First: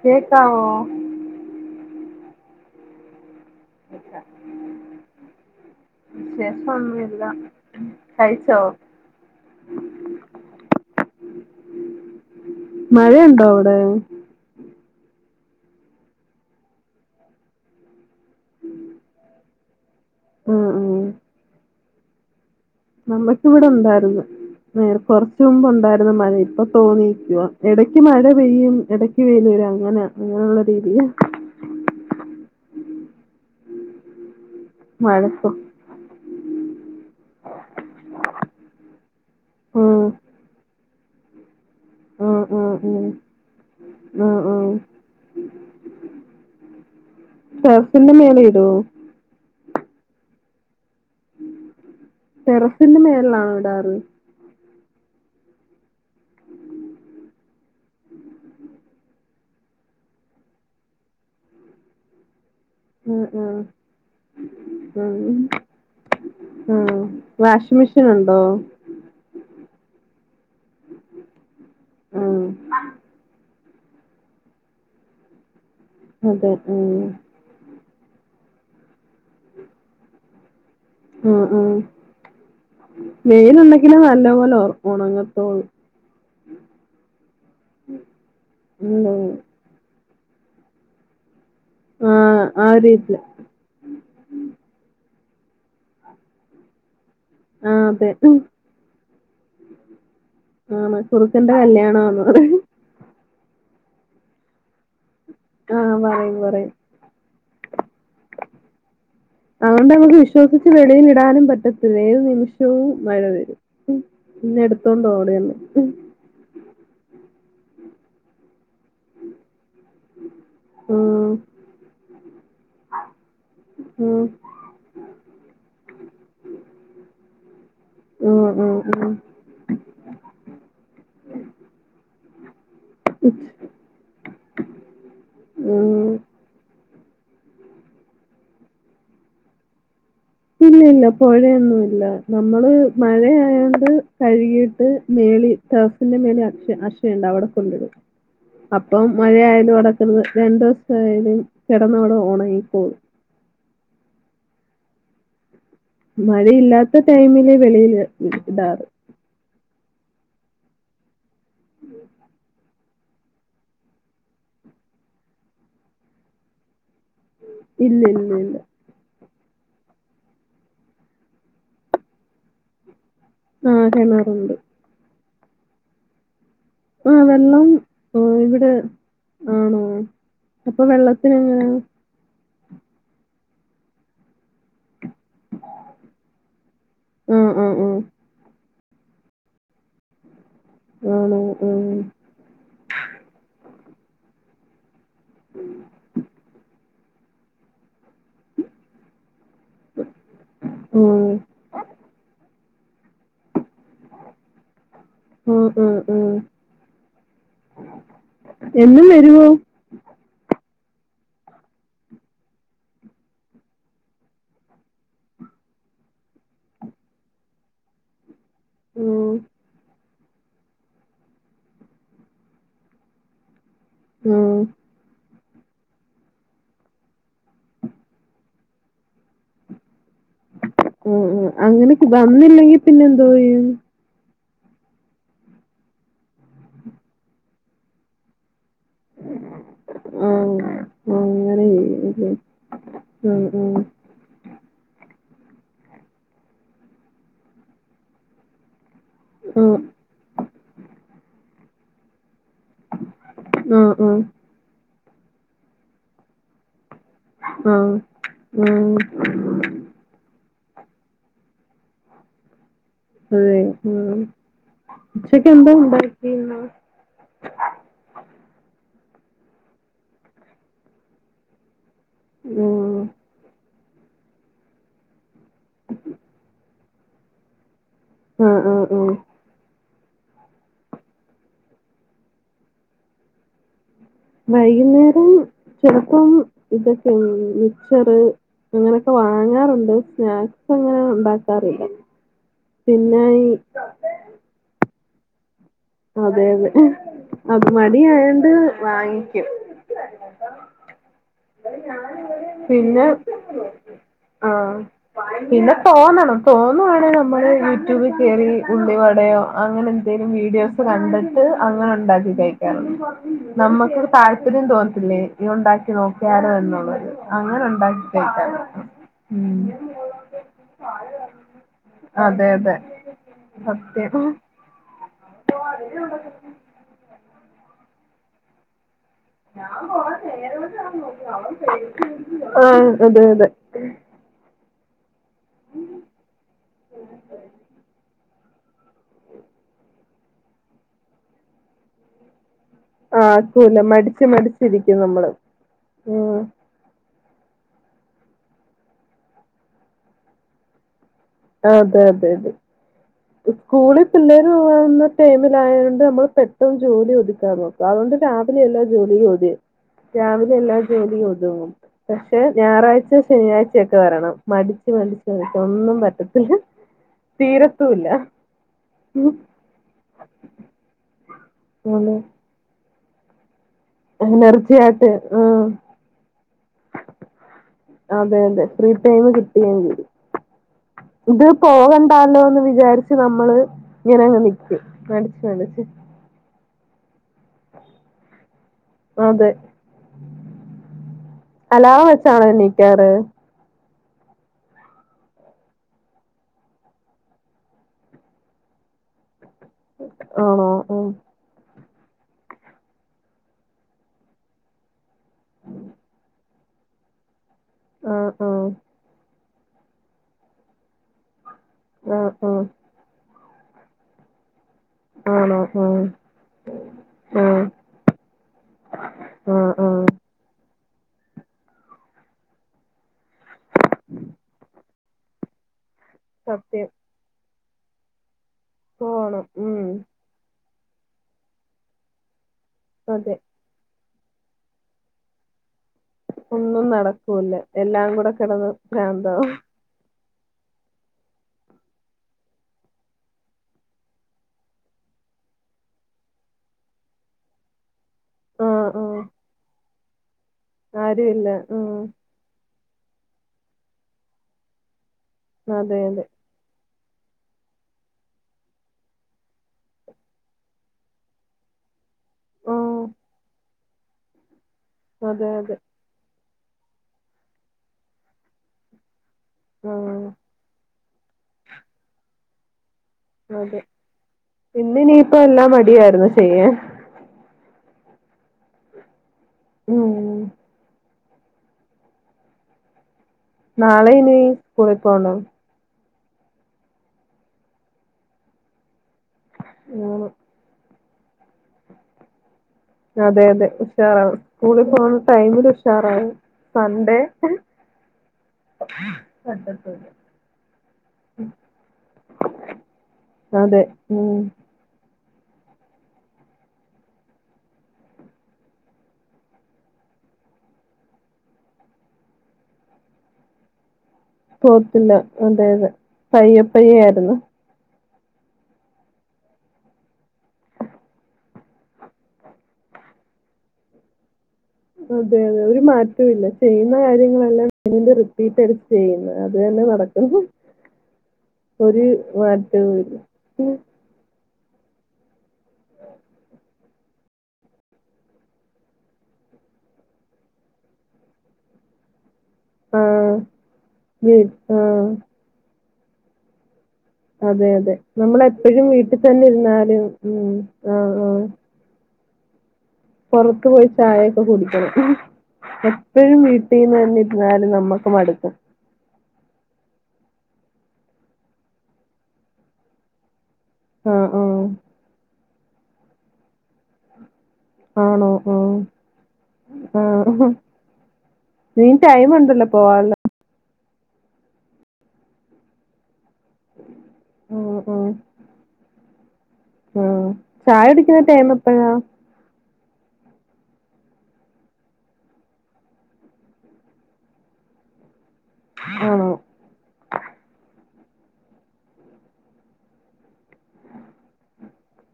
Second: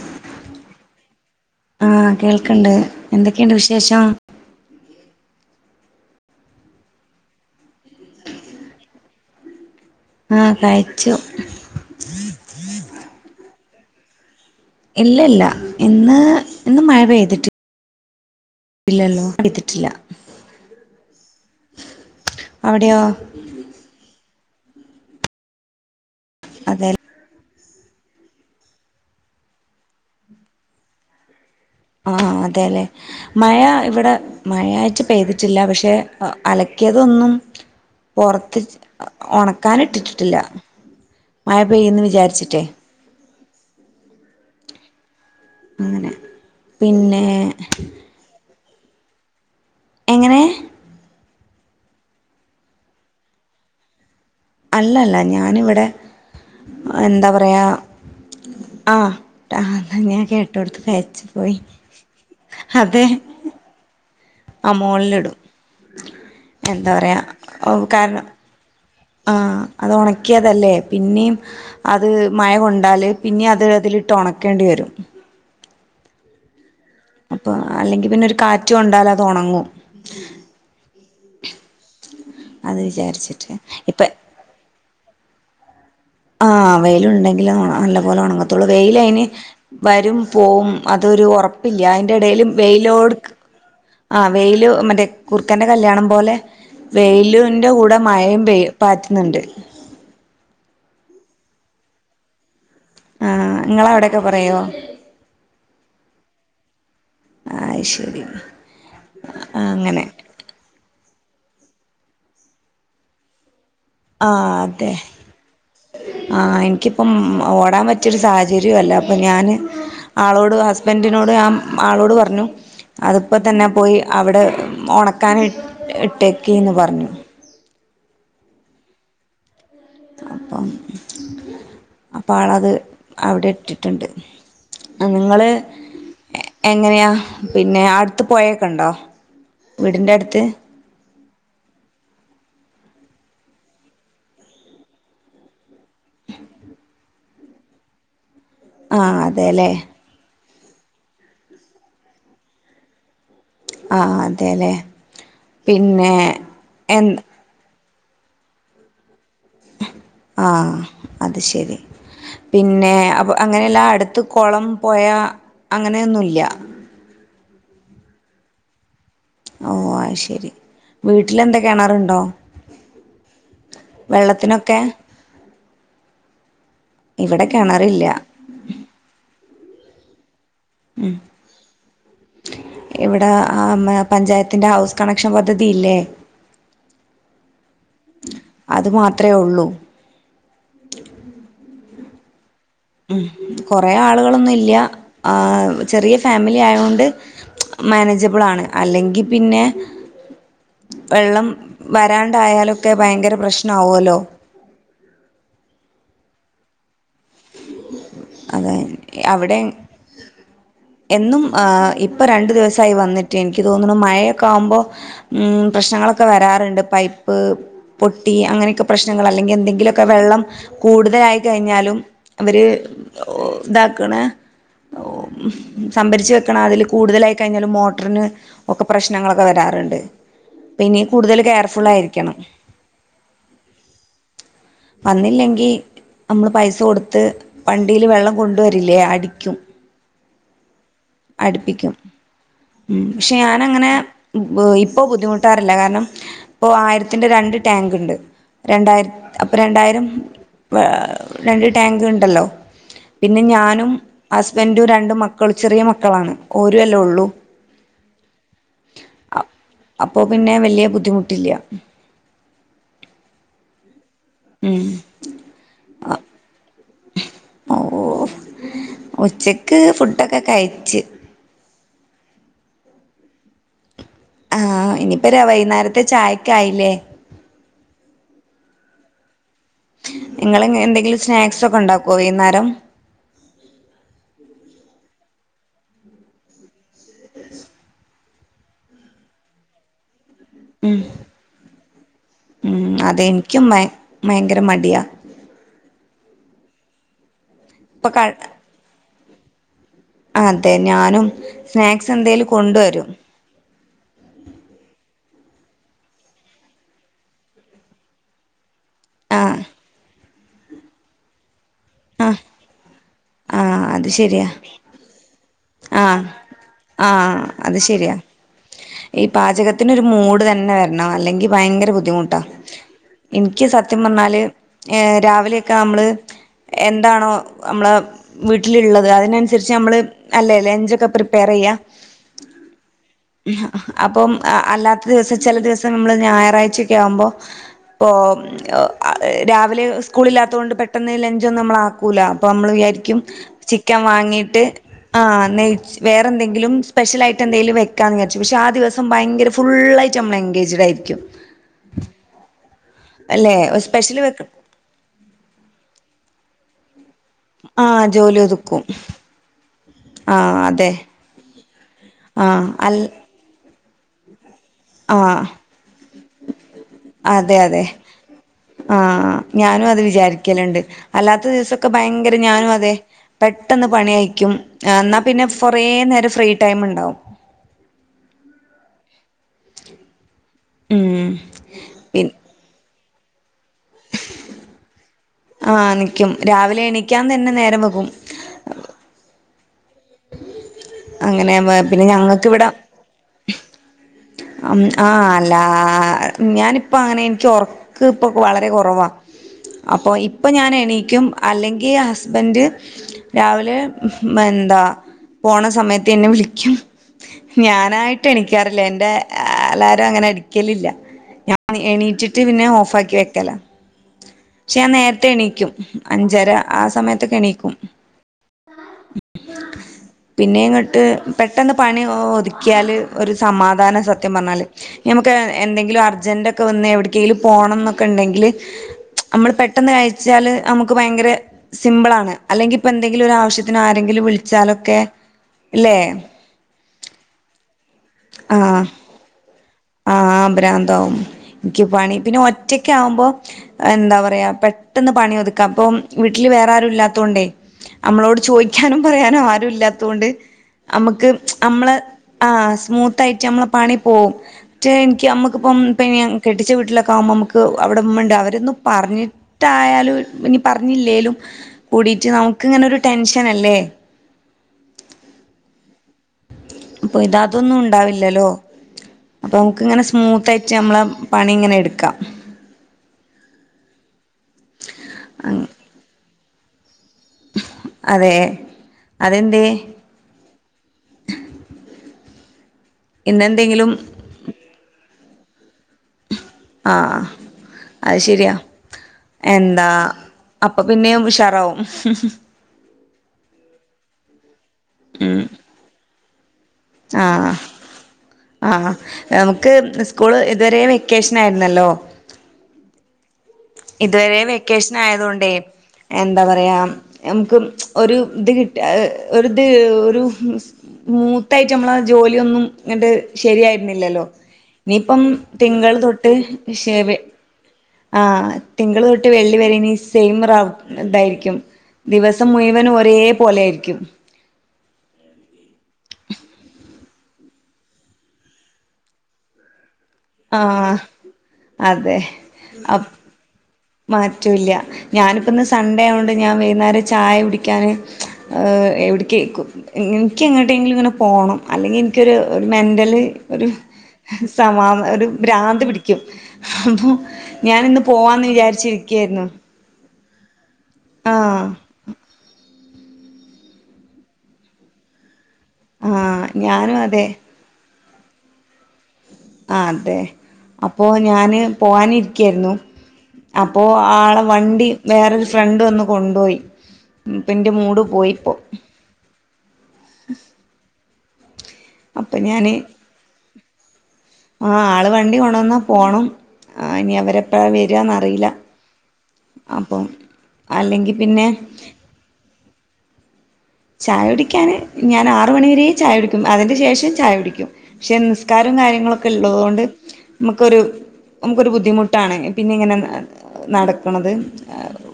കേക്കാവോ? ആഹ് കേൾക്കണ്ട് എന്തൊക്കെയുണ്ട് വിശേഷം. വിശേഷം ഒന്നുല്ല കഴിച്ചോ. ആ കഴിച്ചു. മഴയുണ്ടോ അവിടെ? ഇല്ല ഇല്ല ഇന്ന് ഇന്ന് മഴ പെയ്തിട്ട് ഇല്ലല്ലോ അടുത്തിട്ടില്ല. ആഹ ആ അവിടെയോ നമ്മക്കിവിടെ ഉണ്ടായിരുന്നു. നേര കൊറച്ച് മുമ്പ് ഉണ്ടായിരുന്നു. മഴ ഇപ്പ അതെ തോർന്നിയിരിക്കുവാ. ഇടയ്ക്ക് മഴ പെയ്യും. ഇടക്ക് വെയിലും വരും അങ്ങനെ അങ്ങനെയുള്ള രീതിയാ. ആഹ അതെല്ലെ. മഴ ഇവിടെ മഴയായിട്ട് മഴക്കും പെയ്തിട്ടില്ല. പക്ഷെ അലക്കിയതൊന്നും പുറത്ത് ഉണക്കൻ ഉം ഇട്ടിട്ടില്ല. മായ പൈയും എന്ന് വിചാരിച്ചിട്ടേ. ആ ആ അങ്ങനെ പിന്നെ ടെറസിന്റെ മേലെ ഇടോ? എങ്ങനെ? ടെറസിന്റെ മേളിലാണോ ഇടാറ്. അല്ലല്ല. ഞാനിവിടെ എന്താ പറയാ ആ ടാ എന്ന ഞാൻ കേട്ടോടുത്ത് പെയച്ചു പോയി. അതെ ഉ ഉ ആ മോളിലിടും. എന്താ ഉം പറയാ? വാഷിംഗ് മെഷീൻ കാരണം. ഉണ്ടോ ആ അത് ഉണക്കി നികതല്ലേ പിന്നെയു അത് ഉം മഴ കൊണ്ടാല് പിന്ന അത് എടു അതിലിട്ട് ഉണക്കേണ്ടി വരും. അതെ ഉം. അപ്പൊ അല്ലെങ്കി പിന്നെ ഒരു കാറ്റ് കൊണ്ടാൽ അത് ഉണങ്ങും. ഉം ഉം അത് വിചാരിച്ചിട്ട് വെയില് ഇപ്പ ഉണ്ടെങ്കിലും നല്ല പോലെ ഓർ ഉണങ്ങത്തോള്ളൂ. ആഹ വെയില് ഉണ്ടെങ്കിലും നല്ല പോലെ ഉണങ്ങത്തുള്ളൂ. എന്തോ വെയില് വരും പോവും അതൊരു ഒറപ്പില്ല അയിന്റെടേല് ആഹ് ആ ഒരു രീതില് വെയിലോട്ക്ക് ആ വെയില് മറ്റേ കുർക്കന്റെ കല്ല്യാണം പോലെ വെയിലുന്റെ ആഹ് കൂടെ അതെ മയയും പെയ്യും ന്ന്ണ്ട് ആണോ കുറുക്കന്റെ കല്യണാണോ ആ ങ്ങളെ അവിടേക്കെ പറയോ ആ പറയും പറയും ആയിശ് അവോണ്ട് നമുക്ക് വിശ്വസിച്ച് വെളിയിൽ ടാനും പറ്റത്തില്ല ഏത് നിമിഷവും മഴ വരും ഉം ആ പിന്നെ അതെ എടുത്തോണ്ട് ഓടന്നെ. ആ എനിക്കിപ്പം ഓടാൻ പറ്റിയൊരു സാഹ തരു അല്ല അപ്പം ഞാന് ആളോട് ഹസ്ബന്റിനോട് ആഹ് ആ ആളോട് പറഞ്ഞു അതിപ്പോ തന്നെ പോയി ആഹ് അവിടെ ഉണക്കാന് ഇ ഇട്ടേക്ക് ന്ന് പറഞ്ഞു മം മം മം അപ്പം ആളത് അവിടെ ഇട്ടിട്ടുണ്ട് ങ്ങള് ആഹ് എങ്ങനെയാ പിന്നെ അടുത്ത് പൊയെക്കെണ്ടോ വീടിന്റെ അടു ഇല്ലല്ലോ പുഴയൊന്നുല്ല നമ്മള് മഴയായണ്ട് കഴുകിയിട്ട് മേളി ടർസി മേലെ അ ക്ഷ അക്ഷയ്ണ്ട് അവിടെ കൊണ്ടടുക്കും അപ്പം ആഹ് അതെല്ലേ മഴയാലും അടക്കുന്നത് രണ്ട ദിവസായാലും കിടന്നോണ്ട് ഓണങ്ങിക്കോളും ആ ആ അതെല്ലേ പിന്നെ എ മഴയില്ലാത്ത ടൈമില് വെളയിൽ ഇടാറ് ആ അത് ശരി പിന്നെ അപ്പൊ അങ്ങനെയല്ല അടുത്ത് കൊളം പൊയാ അങ്ങനെയൊന്നുല്ല ഇല്ല ഇല്ല ല്ലാ ഓ അയി ശെരി വീട്ടിലെന്താ കെണറുണ്ടോ ആ കിണറുണ്ട് വെള്ളത്തിനൊക്കെ ആ ഇവിടെ വെള്ളം കിണറില്ല ഇവിടെ ആണോ അപ്പൊ വെള്ളത്തിന് ങ്ങനെ ആ മെ പഞ്ചായത്തിന്റെ ഹൗസ് കണക്ഷൻ പദ്ധതിയില്ലേ ആ ആ ആ അതു മാത്രമേ ഉള്ളൂ ആണോ ആ ഉം കൊറെ ആളുകളൊന്നും ഇല്ല ആ ചെറിയ ഫാമിലി ആയൊണ്ട് മാനേജ്‍ ജിബിളാണ് അല്ലെങ്കി പിന്നെ വെള്ളം വരാണ്ടായാലും ഒക്കെ ഭയങ്കര പ്രശ്നാവോലൊ ആ ആ ആ ആ. അതെ എന്നും വരുവോ അവിടെ എന്നും ആ ഇപ്പാ രണ്ടു ദിവസായി വന്നിട്ട് എനിക്ക് തോന്നുണു മഴയൊക്കെ ആവുമ്പോ മം പ്രശ്നങ്ങളൊക്കെ വരാറുണ്ട് പൈപ്പ് പൊ ട്ടി അങ്ങനെയൊക്കെ ആ, പ്രശ്നങ്ങൾ അല്ലെങ്കിൽ എന്തെങ്കിലൊക്കെ വെള്ളം കൂട്തലായി കഴിഞ്ഞാലും അവർ ഇതാക്കണ ആ, ആ, സംഭരിച്ച് വെക്കണാ അതില് കൂടുതലായി കയിഞ്ഞാലും മോട്ടറിന് ഒക്കെ പ്രശ്നങ്ങളൊക്കെ വരാറുണ്ട് അപ്പം ഇനി ഉം കൂടുതൽ ഉം അങ്ങനെ കെയർഫുള്ളായിരിക്കണം വന്നില്ലെങ്കിൽ പിന്നെ എന്തോ യ്യും വന്നില്ലെങ്കി നമ്മള് പൈസ കൊടുത്ത് വണ്ടിയില് വെള്ളം കൊണ്ട് ണ്ടുവരില്ലേ അടിക്കും മം അടുപ്പിക്കും ഉം പക്ഷെ ആ ഞാനങ്ങനെ ഇപ്പൊ ബുദ്ധിമു മുട്ടാറില്ല കാരണം ഇപ്പൊ ആയിരത്തിന്റെ രണ്ട് ടാങ്ണ്ട് രണ്ടായിര അപ്പൊ ആ ആ രണ്ടായിരം രണ്ട് ടാങ്ക് ണ്ടല്ലോ പിന്നെ ഞാനും ആഹ് ആഹ് ഹസ്ബൻഡും രണ്ടും മക്കൾ ചെറിയ മക്കളാണ്. ഒ ആഹ ഉ അപ്പോ പിന്നെ വലിയ ബുദ്ധിമുട്ടില്ല. അതെ ഉം ഉച്ചക്കെക് എന്താ ഉണ്ടാക്കി ഓ ഉച്ചക്ക് ഫുഡൊക്കെ കഴിച്ച്. ഓ ആഹ ഇനിയിപ്പോ വൈകുന്നേരത്തെ ചായക്കയില്ലേ? ആഹ ഉ ഉ നിങ്ങൾ എന്തെങ്കിലും സ്നാക്സ് ഒക്കെ ഉണ്ടാക്കുവോ വൈകുന്നേരം വൈകുന്നേരം ചിലപ്പം ഇതൊക്കെ മിച്ചറ് അങ്ങനൊക്കെ വാങ്ങാറുണ്ട്. സ്നാക്സ് ഉം അങ്ങനെ ഉണ്ടാക്കാറില്ല. ഉം പിന്നെ ഈ അതെനിക്കും ഭയങ്കര മടിയാ അതെ അതെ അത് മടി ഇപ്പൊ ക ആയണ്ട് വാങ്ങിക്കും. അതെ ഞാനും സ്നാക്സ് എന്തേലും കൊണ്ടുവരും. ആഹ പിന്നെ തോന്നണം തോന്നുവാണ് നമ്മള് യൂടൂബ് കയറി. ഉള്ളി വടയോ ആഹ് അങ്ങനെ എന്തെങ്കിലും വീഡിയോസ് കണ്ടിട്ട്. അങ്ങനെ ഉണ്ടാക്കി ആഹ് കഴിക്കാറ് ആഹ് നമുക്ക് അത് ശരിയാ താല്പര്യം തോന്നത്തില്ലേ ഇ ഉണ്ടാക്കി ആഹ് നോക്കാറ് എന്നുള്ളത് ആഹ് അത് അങ്ങനെണ്ടാക്കി ശരിയാ കഴിക്കാറുണ്ട്. ഈ പാചകത്തിന് ഒരു മൂഡ് തന്നെ വരണം അല്ലെങ്കി ഭയങ്കര ബുദ്ധിമുട്ടാ അതെ അതെ എനിക്ക് സത്യം പറഞ്ഞാല് ഏഹ് രാവിലെയൊക്കെ നമ്മള് എന്താണോ നമ്മളെ വീട്ടിലുള്ളത്. അത് അതിനനുസരിച്ച് നമ്മൾ ല ലോ ലഞ്ച് ഒക്കെ റിപ്പയർ ചെയ്യാം. ആഹ് അതെ അതെ അപം അല്ലാത്ത ദിവസം ചില ദിവസം നമ്മള് ഞായറാഴ്ചൊക്കെ ആവുമ്പോ ഇപ്പ രാവിലെ സ്കൂളില്ലാത്തൊണ്ട് പെട്ടെന്ന് ലഞ്ച്ഒന്നും നമ്മള് ആാക്കൂല അപ്പോ നമ്മൾ വിചാരിക്കും ആക്കൂല ചിക്കൻ മടിച്ച് വാങ്ങിയിട്ട് മടിച്ചിരിക്കും ആ നമ്മള് ഉം വേറെന്തെങ്കിലും സ്പെഷ്യൽയിട്ട് മ എന്തങ്കിലും വെക്കാന്ന് വിചാച്ചു പക്ഷെ ആ ദിവസം ഭയങ്കര ഫുള്ളൾായിട്ട് നമ്മൾ എൻഗേജ്ഡ് ആയിരിക്കും അതെ അതെ അതെ അല്ലെ സ്കൂളിൽ സ്പെഷ്യല് വെക്ക പിള്ളേര് പോകുന്ന ടൈമില ആയത കൊണ്ട് നമ്മള് പെട്ടെന്ന് ജോലി ാൻ നോ ആ അതൊണ്ട് ജോലി രാവിലെ എല്ലാ ഒതുക്കും ജോലി മതിയ ആ രാവിലെ എല്ലാ അതെ ജോലിയ ഒതുങ്ങും പക്ഷെ ആ അൽ ഞായറാഴ്ച ശനിയാഴ്ച ചൊക്കെ വരണം മടിച്ച്ു ആ മടിച്ച് മടച്ച് ഒന്നും പറ്റത്തില തീരത്തൂല്ല ആ ഞാനും അത് വിചാരിക്കലുണ്ട് അല്ലാത്ത ദിവസൊക്കെ അതെ ഭയങ്കര ഞാനും അതെ പെട്ടെന്ന് പണി അയക്കും എനർജി ആയിട്ട് എന്നാ പിന്നെ ഉം കുറേ നേരം ഫ്രീ ടൈം ഉണ്ടാവും അതെ അതെ പ്രീതയമ് കിട്ട ഉം ഇത് പിൻ പോകണ്ടല്ലോ എന്ന് വിചാരിച്ച് നമ്മള് അങ്ങനെ ആണ്ട് നിൽക്കുന്നു ആ നിക്കും രാവിലെ എണീക്കാൻ തന്നെ നേരം വൊകും അതെ അങ്ങനെ അലാ പിന്നെ വെച്ചാണോ എണീക്കാറ്? ആഹ അല്ല ഞാനിപ്പ അങ്ങനെ എനിക്ക് ഉറക്ക ഇപ്പൊ വളരെ കുറവാ അപ്പൊ ഇപ്പൊ ആണോ ഞാൻ ഉം എണീക്കും അല്ലെങ്കിൽ ഈ ഹസ്ബൻഡ് രാവിലെ മെന്താ പോണ സമയത്ത് എന്നെ വിളിക്കും ഞാനായിട്ട് ആഹ് ആഹ് എണിക്കാറില്ല എറെ ആലാരും അങ്ങനെ അടിക്കലില്ല ആഹ് എണീറ്റിട്ട് ആഹ് പിന്നെ ഓഫ്ാക്കി വയ്ക്കല പക്ഷെ ഞാൻ നേരത്തെ ആണോ എണീക്കും ആഹ് അഞ്ചര ആ സമയത്തൊക്കെ ആഹ് എണീക്കും ആഹ് ആഹ് പിന്നെങ്ങ ് പെട്ടെന്ന് പണി ഒതുക്കിയാൽ ഒരു സമാധാന സത്യം പറഞ്ഞാൽ നമുക്ക് എന്തെങ്കിലും അജന്്റൊക്കെ വന്ന് സത്യം എവിടക്കെങ്കിലും പോണം എന്നൊക്കെ ഉണ്ടെങ്കിൽ പോണം നമ്മൾ ഉം പെട്ടെന്ന് കഴിച്ചാല് നമുക്ക് ഭയങ്കര സിമ്പിൾ ആണ് അല്ലെങ്കിൽ ഇപ്പ എന്തെങ്കിലും ഒരു അതെ ആവശ്യത്തിന് ആരെങ്കിലും. വിളിച്ചാലൊക്കെ ല്ലേ ഒന്നും നടക്കൂല്ലേ എല്ലാം കൂടെ കിടന്ന ഭ്രാ ന്തവും ആഹ്ഭ്രാന്താവും. എനിക്ക് പണി പിന്നെ ഒറ്റക്ക ആകുമ്പോ എന്താ പറയാ പെട്ടെന്ന് പണി ഒതുക്കാം അപ്പൊ വീട്ടില് വേറെ ആരുും ഇല്ലാത്ത കൊണ്ടേ നമ്മളോട് ആഹ് ചോദിക്കാനും ആഹ് പറയാനോ ആരും ഇല്ലാത്തൊണ്ട് നമുക്ക് ആരുല്ല ഉം നമ്മള്ആ [unintelligible] സ്മൂത്ത് ആയിട്ട് നമ്മളെ പണി പോവും മറ്റേ എനിക്ക് നമ്മക്കിപ്പം അതെ അതെ കെട്ടിച്ച വീട്ടില ആവുമ്പോ നമുക്ക് അവിടെഉമ്മണ്ട് അവരൊന്നും പറഞ്ഞിട്ടായാലും ഇനി പറഞ്ഞില്ലേലും കൂടി ച നമുക്കിങ്ങനൊ ഒരു ആഹ് ടെൻഷൻ അല്ലേ. അതെ അതെ. അപ്പൊ ഇത അതൊന്നും ഉണ്ടാവില്ലല്ലോ, അപ്പൊ നംക്ക് ഇങ്ങനെ ആഹ് സ്മൂത്ത് ആയിട്ട് നമ്മള പണി ഇങ്ങനെ എടുക്കാം. അതെ ഇന്നിനീയിപ്പ എല്ലാം മടിയായിരുന്നു ചെയ്യാൻ. അതെ അതെന്തേ? ഉം ഇന്നെന്തെങ്കിലും നാളെ നീ സ്കൂളി പോണോ? ആഹ അത് ശരിയാ എന്താ അങ്ങനെ അപ്പൊ പിന്നെയും ഉഷാറാവും അതെ അതെ ഉഷാറാവും സ്കൂളിൽ പോകണ ടൈമിൽ ഉഷാറാവും. നന്തേ ആ [unintelligible] ആ നമുക്ക് സ്കൂള് ഇതുവരേ വെക്കേഷൻ ആയിരുന്നല്ലോ അതെ ഉം ഇതുവരെ വെക്കേഷൻ ആയത കൊണ്ടേ എന്താ പറയാ മ്ക്ക് ഒരു ഇത് കിട്ട ഒരുത് ഒരു മൂത്തായിട്ട് നമ്മള ജോലിയൊന്നും ഇങ്ങട്ട് ശരിയായിരുന്നില്ലല്ലോ. പോകത്തില്ല ഇനിയിപ്പം അതെ അതെ തിങ്കൾ തൊട്ട് പയ്യെ പയ്യെ ശേവ ആയിരുന്നു ആ തിങ്കൾ തൊട്ട് വെള്ളി വരെ സെയിം റ ഇതായിരിക്കും ദിവസം മുയ്വൻ ഒരേ പോലെ ആായിരിക്കും. അതെ അതെ ഒരു മാറ്റൊ ഇല്ല ചെയ്യുന്ന കാര്യങ്ങളെല്ലാം ണ്ടും റിപ്പീറ്റ് അടച്ച് ചെയ്യുന്നത് അത് തന്നെ നടക്ക. ആഹ അതെ അ് [unintelligible] മാറ്റവുമില്ല മാറ്റൂല്ല ഞാനിപ്പ ഇന്ന് സൺഡേ ആണ്ട് ഞാൻ വൈകുന്നേരം ചായ കുടിക്കാൻ എവിടെകേക്കും എനിക്ക എങ്ങനട്ടെങ്കിലും ഇങ്ങനെ പോണം അല്ലെങ്കി എനിക്കൊരു ഒരു ആ മെൻറല് ഒരു വീ- ആ സമാ ഒരു ഭ്രാന്ത് പിടിക്കും അപ്പോ ഞാാനിന്ന് പോവാന്ന് എ വിചാരിച്ച വീട്ടിൽ തന്നെ ഇരുന്നാലും ഉം ആ ആ ആഹ് പൊറത്ത് പോയി ചായയൊക്കെ കുടിക്കണം എപ്പോഴും ആഹ് വീട്ടിൽന്ന് ഞാനും തന്നെ അതെ ഇരുന്നാലും നമ്മക്ക് മടുക്കും ആ അതെ അപ്പോ ഞാന് പോവാനി ഇരിക്കായിരുന്നു അപ്പോ ആ ആ ആളെ വണ്ടി വേറൊരു ഫ്രണ്ട്വന്ന് കൊണ്ടോയി പിന്റെ മൂട് ആണോ പോയിപ്പോ ആ ആ ഇനിയും ടൈം അപ്പൊ ഉണ്ടല്ലോ ഞാന്, പോവാനുള്ള ആ ആള് വണ്ടി കൊണ്ടുവന്നാ പോണം. ഇനി അവരെപ്പഴാ ആ വരുവാന്ന്റിയില്ല ആ ചായ കുടിക്കുന്ന പിന്നെ ടൈം എപ്പഴാ? ചായ കുടിക്കാന് ഞാൻ ആറ് മണിവ വര ചായ കുടിക്കും അതിന്റെ ശേഷം ചായ കുടിക്കും പക്ഷെ, സക്കാരും കാര്യങ്ങളുംക്കെ ആണോ ഉള്ളതുകൊണ്ട് നമുക്കൊരു നമുക്കൊരു ബുദ്ധിമുട്ടാണ് പിന്നെ ഇങ്ങനെ നടക്കുന്നത്.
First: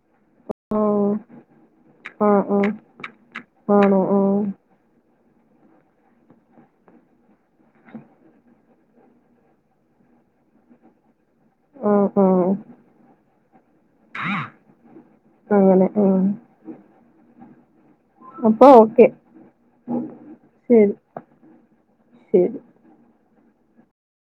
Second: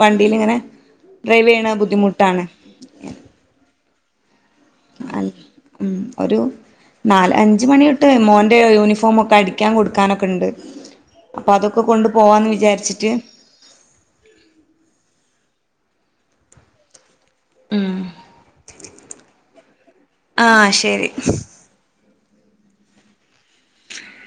വണ്ടില്ങ്ങനെ ആ ഡ്രൈവ് ചെയ്യണ ആ ബുദ്ധിമുട്ടാണ്ഞ ആ ആണോ ആഹ, അ ഒരു നാല് അഞ്ച് മണിട്ട് മോന്റെ യൂണിഫോമ ഒക്കെ അടിക്കാൻ കൊടുക്കാനൊക്കെ ഉണ്ട്. അപ്പൊ അതൊക്കെ കൊണ്ട് ആ ആ പോവാന്ന് വിചാരിച്ചിട്ട് അങ്ങനെ ആ. അപ്പൊ ഓക്കെ ശരി ശരി